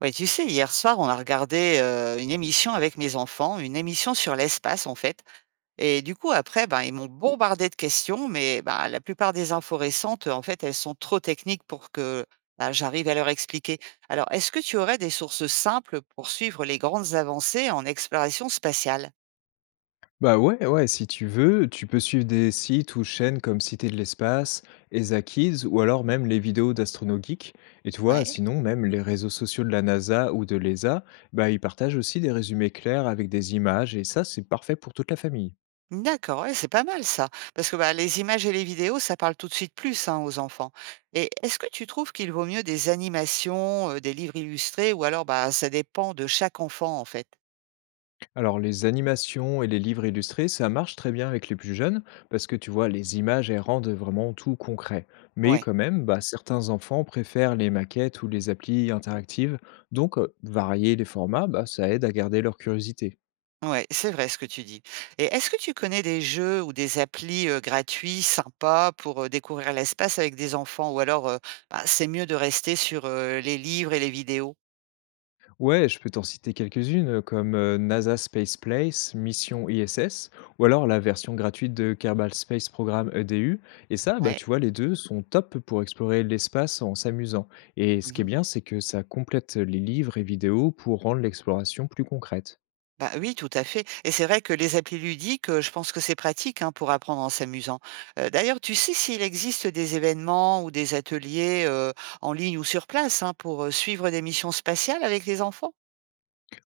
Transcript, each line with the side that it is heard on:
right: Ouais, tu sais, hier soir, on a regardé une émission avec mes enfants, une émission sur l'espace en fait. Et du coup, après, ben, ils m'ont bombardé de questions, mais ben, la plupart des infos récentes, en fait, elles sont trop techniques pour que ben, j'arrive à leur expliquer. Alors, est-ce que tu aurais des sources simples pour suivre les grandes avancées en exploration spatiale?
left: Bah, ouais, ouais, si tu veux, tu peux suivre des sites ou chaînes comme Cité de l'espace, ESA Kids ou alors même les vidéos d'Astrono Geek. Et tu vois,
right: Ouais.
left: sinon, même les réseaux sociaux de la NASA ou de l'ESA, bah, ils partagent aussi des résumés clairs avec des images et ça, c'est parfait pour toute la famille.
right: D'accord, ouais, c'est pas mal ça. Parce que bah, les images et les vidéos, ça parle tout de suite plus hein, aux enfants. Et est-ce que tu trouves qu'il vaut mieux des animations, des livres illustrés, ou alors bah, ça dépend de chaque enfant en fait?
left: Alors, les animations et les livres illustrés, ça marche très bien avec les plus jeunes parce que tu vois, les images, elles rendent vraiment tout concret. Mais
right: Ouais,
left: quand même, bah, certains enfants préfèrent les maquettes ou les applis interactives. Donc, varier les formats, bah, ça aide à garder leur curiosité.
right: ouais, c'est vrai ce que tu dis. Et est-ce que tu connais des jeux ou des applis gratuits, sympas, pour découvrir l'espace avec des enfants, ou alors bah, c'est mieux de rester sur les livres et les vidéos?
left: Ouais, je peux t'en citer quelques-unes, comme, NASA Space Place, Mission ISS ou alors la version gratuite de Kerbal Space Program EDU et ça, bah,
right: Ouais.
left: tu vois, les 2 sont top pour explorer l'espace en s'amusant et ce qui est bien, c'est que ça complète les livres et vidéos pour rendre l'exploration plus concrète.
right: Bah oui, tout à fait. Et c'est vrai que les applis ludiques, je pense que c'est pratique, hein, pour apprendre en s'amusant. D'ailleurs, tu sais s'il existe des événements ou des ateliers, en ligne ou sur place, hein, pour, suivre des missions spatiales avec les enfants?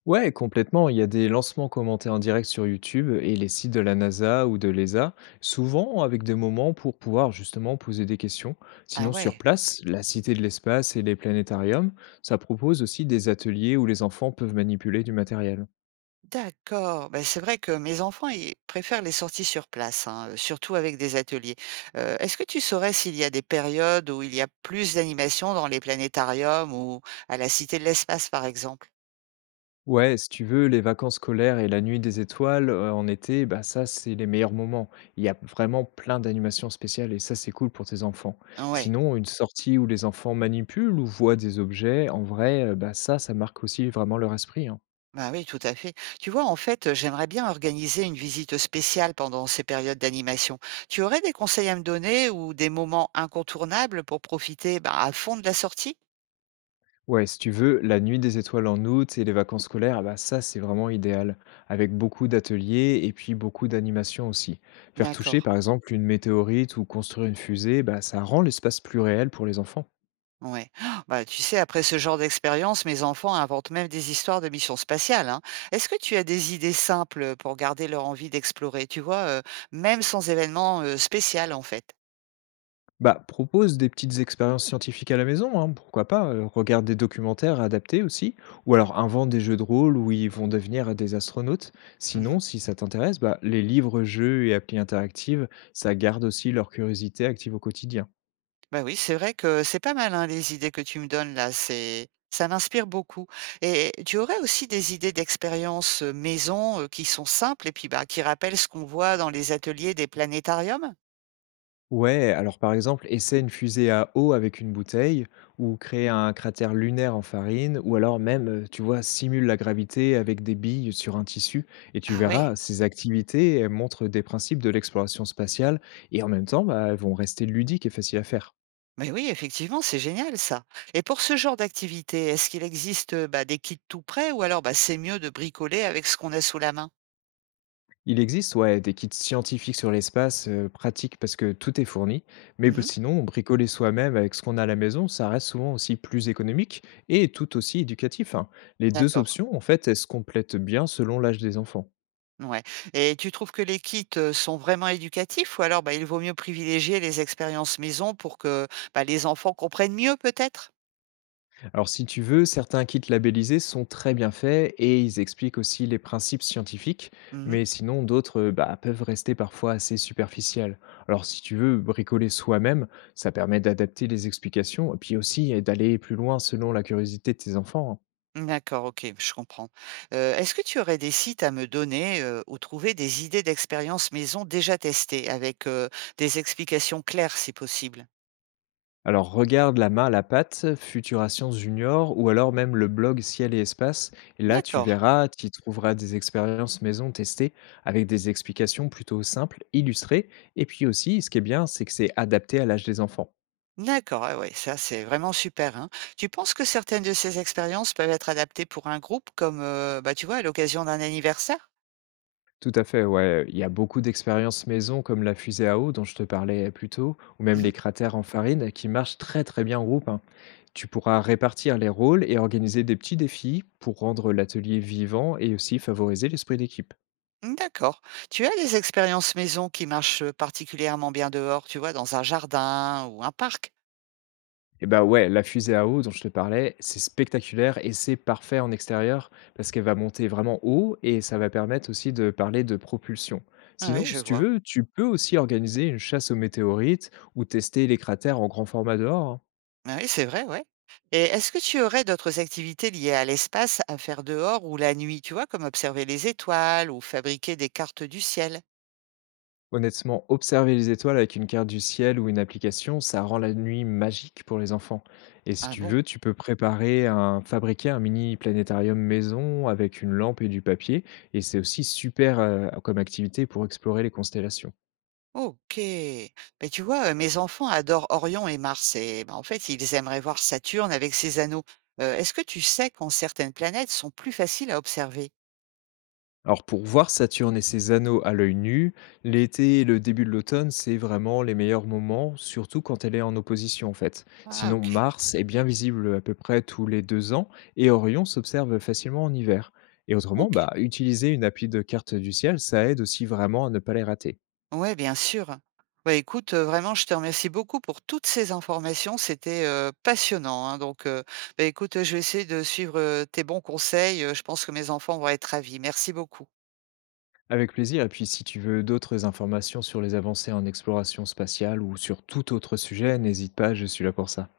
left: Ouais, complètement. Il y a des lancements commentés en direct sur YouTube et les sites de la NASA ou de l'ESA, souvent avec des moments pour pouvoir justement poser des questions.
right: Ah
left: Sinon, sur
right: ouais,
left: place, la Cité de l'espace et les planétariums, ça propose aussi des ateliers où les enfants peuvent manipuler du matériel.
right: d'accord. Ben c'est vrai que mes enfants, ils préfèrent les sorties sur place, hein, surtout avec des ateliers. Est-ce que tu saurais s'il y a des périodes où il y a plus d'animations dans les planétariums ou à la Cité de l'espace, par exemple?
left: Ouais, si tu veux, les vacances scolaires et la nuit des étoiles, en été, bah, ça, c'est les meilleurs moments. Il y a vraiment plein d'animations spéciales et ça, c'est cool pour tes enfants.
right: Ouais.
left: Sinon, une sortie où les enfants manipulent ou voient des objets, en vrai, bah, ça marque aussi vraiment leur esprit, hein.
right: Bah oui, tout à fait. Tu vois, en fait, j'aimerais bien organiser une visite spéciale pendant ces périodes d'animation. Tu aurais des conseils à me donner ou des moments incontournables pour profiter bah, à fond de la sortie?
left: Ouais, si tu veux, la nuit des étoiles en août et les vacances scolaires, bah, ça, c'est vraiment idéal, avec beaucoup d'ateliers et puis beaucoup d'animations aussi. Faire
right: D'accord.
left: toucher, par exemple, une météorite ou construire une fusée, bah, ça rend l'espace plus réel pour les enfants.
right: Ouais. Ah, bah, tu sais, après ce genre d'expérience, mes enfants inventent même des histoires de missions spatiales, hein. Est-ce que tu as des idées simples pour garder leur envie d'explorer, tu vois, même sans événement spécial, en fait?
left: Bah, propose des petites expériences scientifiques à la maison, hein, pourquoi pas. Regarde des documentaires adaptés aussi, ou alors invente des jeux de rôle où ils vont devenir des astronautes. Sinon, si ça t'intéresse, bah, les livres, jeux et applis interactives, ça garde aussi leur curiosité active au quotidien.
right: Bah oui, c'est vrai que c'est pas mal, hein, les idées que tu me donnes là, c'est ça m'inspire beaucoup. Et tu aurais aussi des idées d'expériences maison qui sont simples et puis bah qui rappellent ce qu'on voit dans les ateliers des planétariums?
left: Ouais, alors par exemple, essaie une fusée à eau avec une bouteille, ou crée un cratère lunaire en farine, ou alors même, tu vois, simule la gravité avec des billes sur un tissu, et tu
right: Ah
left: verras,
right: ouais.
left: ces activités, elles montrent des principes de l'exploration spatiale, et en même temps, bah, elles vont rester ludiques et faciles à faire.
right: Mais oui, effectivement, c'est génial ça. Et pour ce genre d'activité, est-ce qu'il existe bah, des kits tout prêts ou alors bah, c'est mieux de bricoler avec ce qu'on a sous la main?
left: Il existe, ouais, des kits scientifiques sur l'espace, pratiques parce que tout est fourni, mais b
right: Mhm.
left: sinon, bricoler soi-même avec ce qu'on a à la maison, ça reste souvent aussi plus économique et tout aussi éducatif, hein. Les deux
right: D'accord.
left: options, en fait, elles se complètent bien selon l'âge des enfants.
right: Ouais, et tu trouves que les kits, sont vraiment éducatifs ou alors, bah, il vaut mieux privilégier les expériences maison pour que, bah, les enfants comprennent mieux peut-être?
left: Alors, si tu veux, certains kits labellisés sont très bien faits et ils expliquent aussi les principes scientifiques,
right: Mmh.
left: mais sinon d'autres bah, peuvent rester parfois assez superficiels. Alors, si tu veux bricoler soi-même, ça permet d'adapter les explications et puis aussi d'aller plus loin selon la curiosité de tes enfants, hein.
right: D'accord, OK, je comprends. Est-ce que tu aurais des sites à me donner, où trouver des idées d'expériences maison déjà testées avec, des explications claires si possible?
left: Alors regarde La main à la pâte, Futuration Junior ou alors même le blog Ciel et espace. Et là, tu
right: D'accord,
left: verras, tu y trouveras des expériences maison testées avec des explications plutôt simples, illustrées. Et puis aussi, ce qui est bien, c'est que c'est adapté à l'âge des enfants.
right: d'accord, ah ouais, ça c'est vraiment super, hein. Tu penses que certaines de ces expériences peuvent être adaptées pour un groupe comme, bah, tu vois, à l'occasion d'un anniversaire?
left: Tout à fait, ouais. Il y a beaucoup d'expériences maison comme la fusée à eau dont je te parlais plus tôt, ou même les
right: Mmh.
left: cratères en farine qui marchent très très bien en groupe, hein. Tu pourras répartir les rôles et organiser des petits défis pour rendre l'atelier vivant et aussi favoriser l'esprit d'équipe.
right: Mmh, d'accord. Tu as des expériences maison qui marchent, particulièrement bien dehors, tu vois, dans un jardin ou un parc?
left: Et bah, ouais, la fusée à eau dont je te parlais, c'est spectaculaire et c'est parfait en extérieur parce qu'elle va monter vraiment haut et ça va permettre aussi de parler de propulsion.
right: Ouais, ouais,
left: Sinon,
right: je
left: si tu
right: vois.
left: veux, tu peux aussi organiser une chasse aux météorites ou tester les cratères en grand format dehors, hein.
right: Ah oui, c'est vrai, ouais. Et est-ce que tu aurais d'autres activités liées à l'espace à faire dehors ou la nuit, tu vois, comme observer les étoiles ou fabriquer des cartes du ciel?
left: Honnêtement, observer les étoiles avec une carte du ciel ou une application, ça rend la nuit magique pour les enfants. Et si
right: Ah
left: tu
right: bon?
left: veux, tu peux préparer fabriquer un mini planétarium maison avec une lampe et du papier. Et c'est aussi super comme activité pour explorer les constellations.
right: OK. Mais tu vois, mes enfants adorent Orion et Mars et bah, en fait, ils aimeraient voir Saturne avec ses anneaux. Est-ce que tu sais quand certaines planètes sont plus faciles à observer?
left: Alors pour voir Saturne et ses anneaux à l'œil nu, l'été et le début de l'automne, c'est vraiment les meilleurs moments, surtout quand elle est en opposition en fait.
right: Ah
left: Sinon,
right: OK.
left: Mars est bien visible à peu près tous les 2 ans et Orion s'observe facilement en hiver. Et autrement,
right: OK.
left: bah, utiliser une appli de carte du ciel, ça aide aussi vraiment à ne pas les rater.
right: Ouais, bien sûr. Bah, écoute, vraiment, je te remercie beaucoup pour toutes ces informations. C'était, passionnant, hein, donc, bah, écoute, je vais essayer de suivre, tes bons conseils, je pense que mes enfants vont être ravis. Merci beaucoup.
left: Avec plaisir, et puis si tu veux d'autres informations sur les avancées en exploration spatiale ou sur tout autre sujet, n'hésite pas, je suis là pour ça.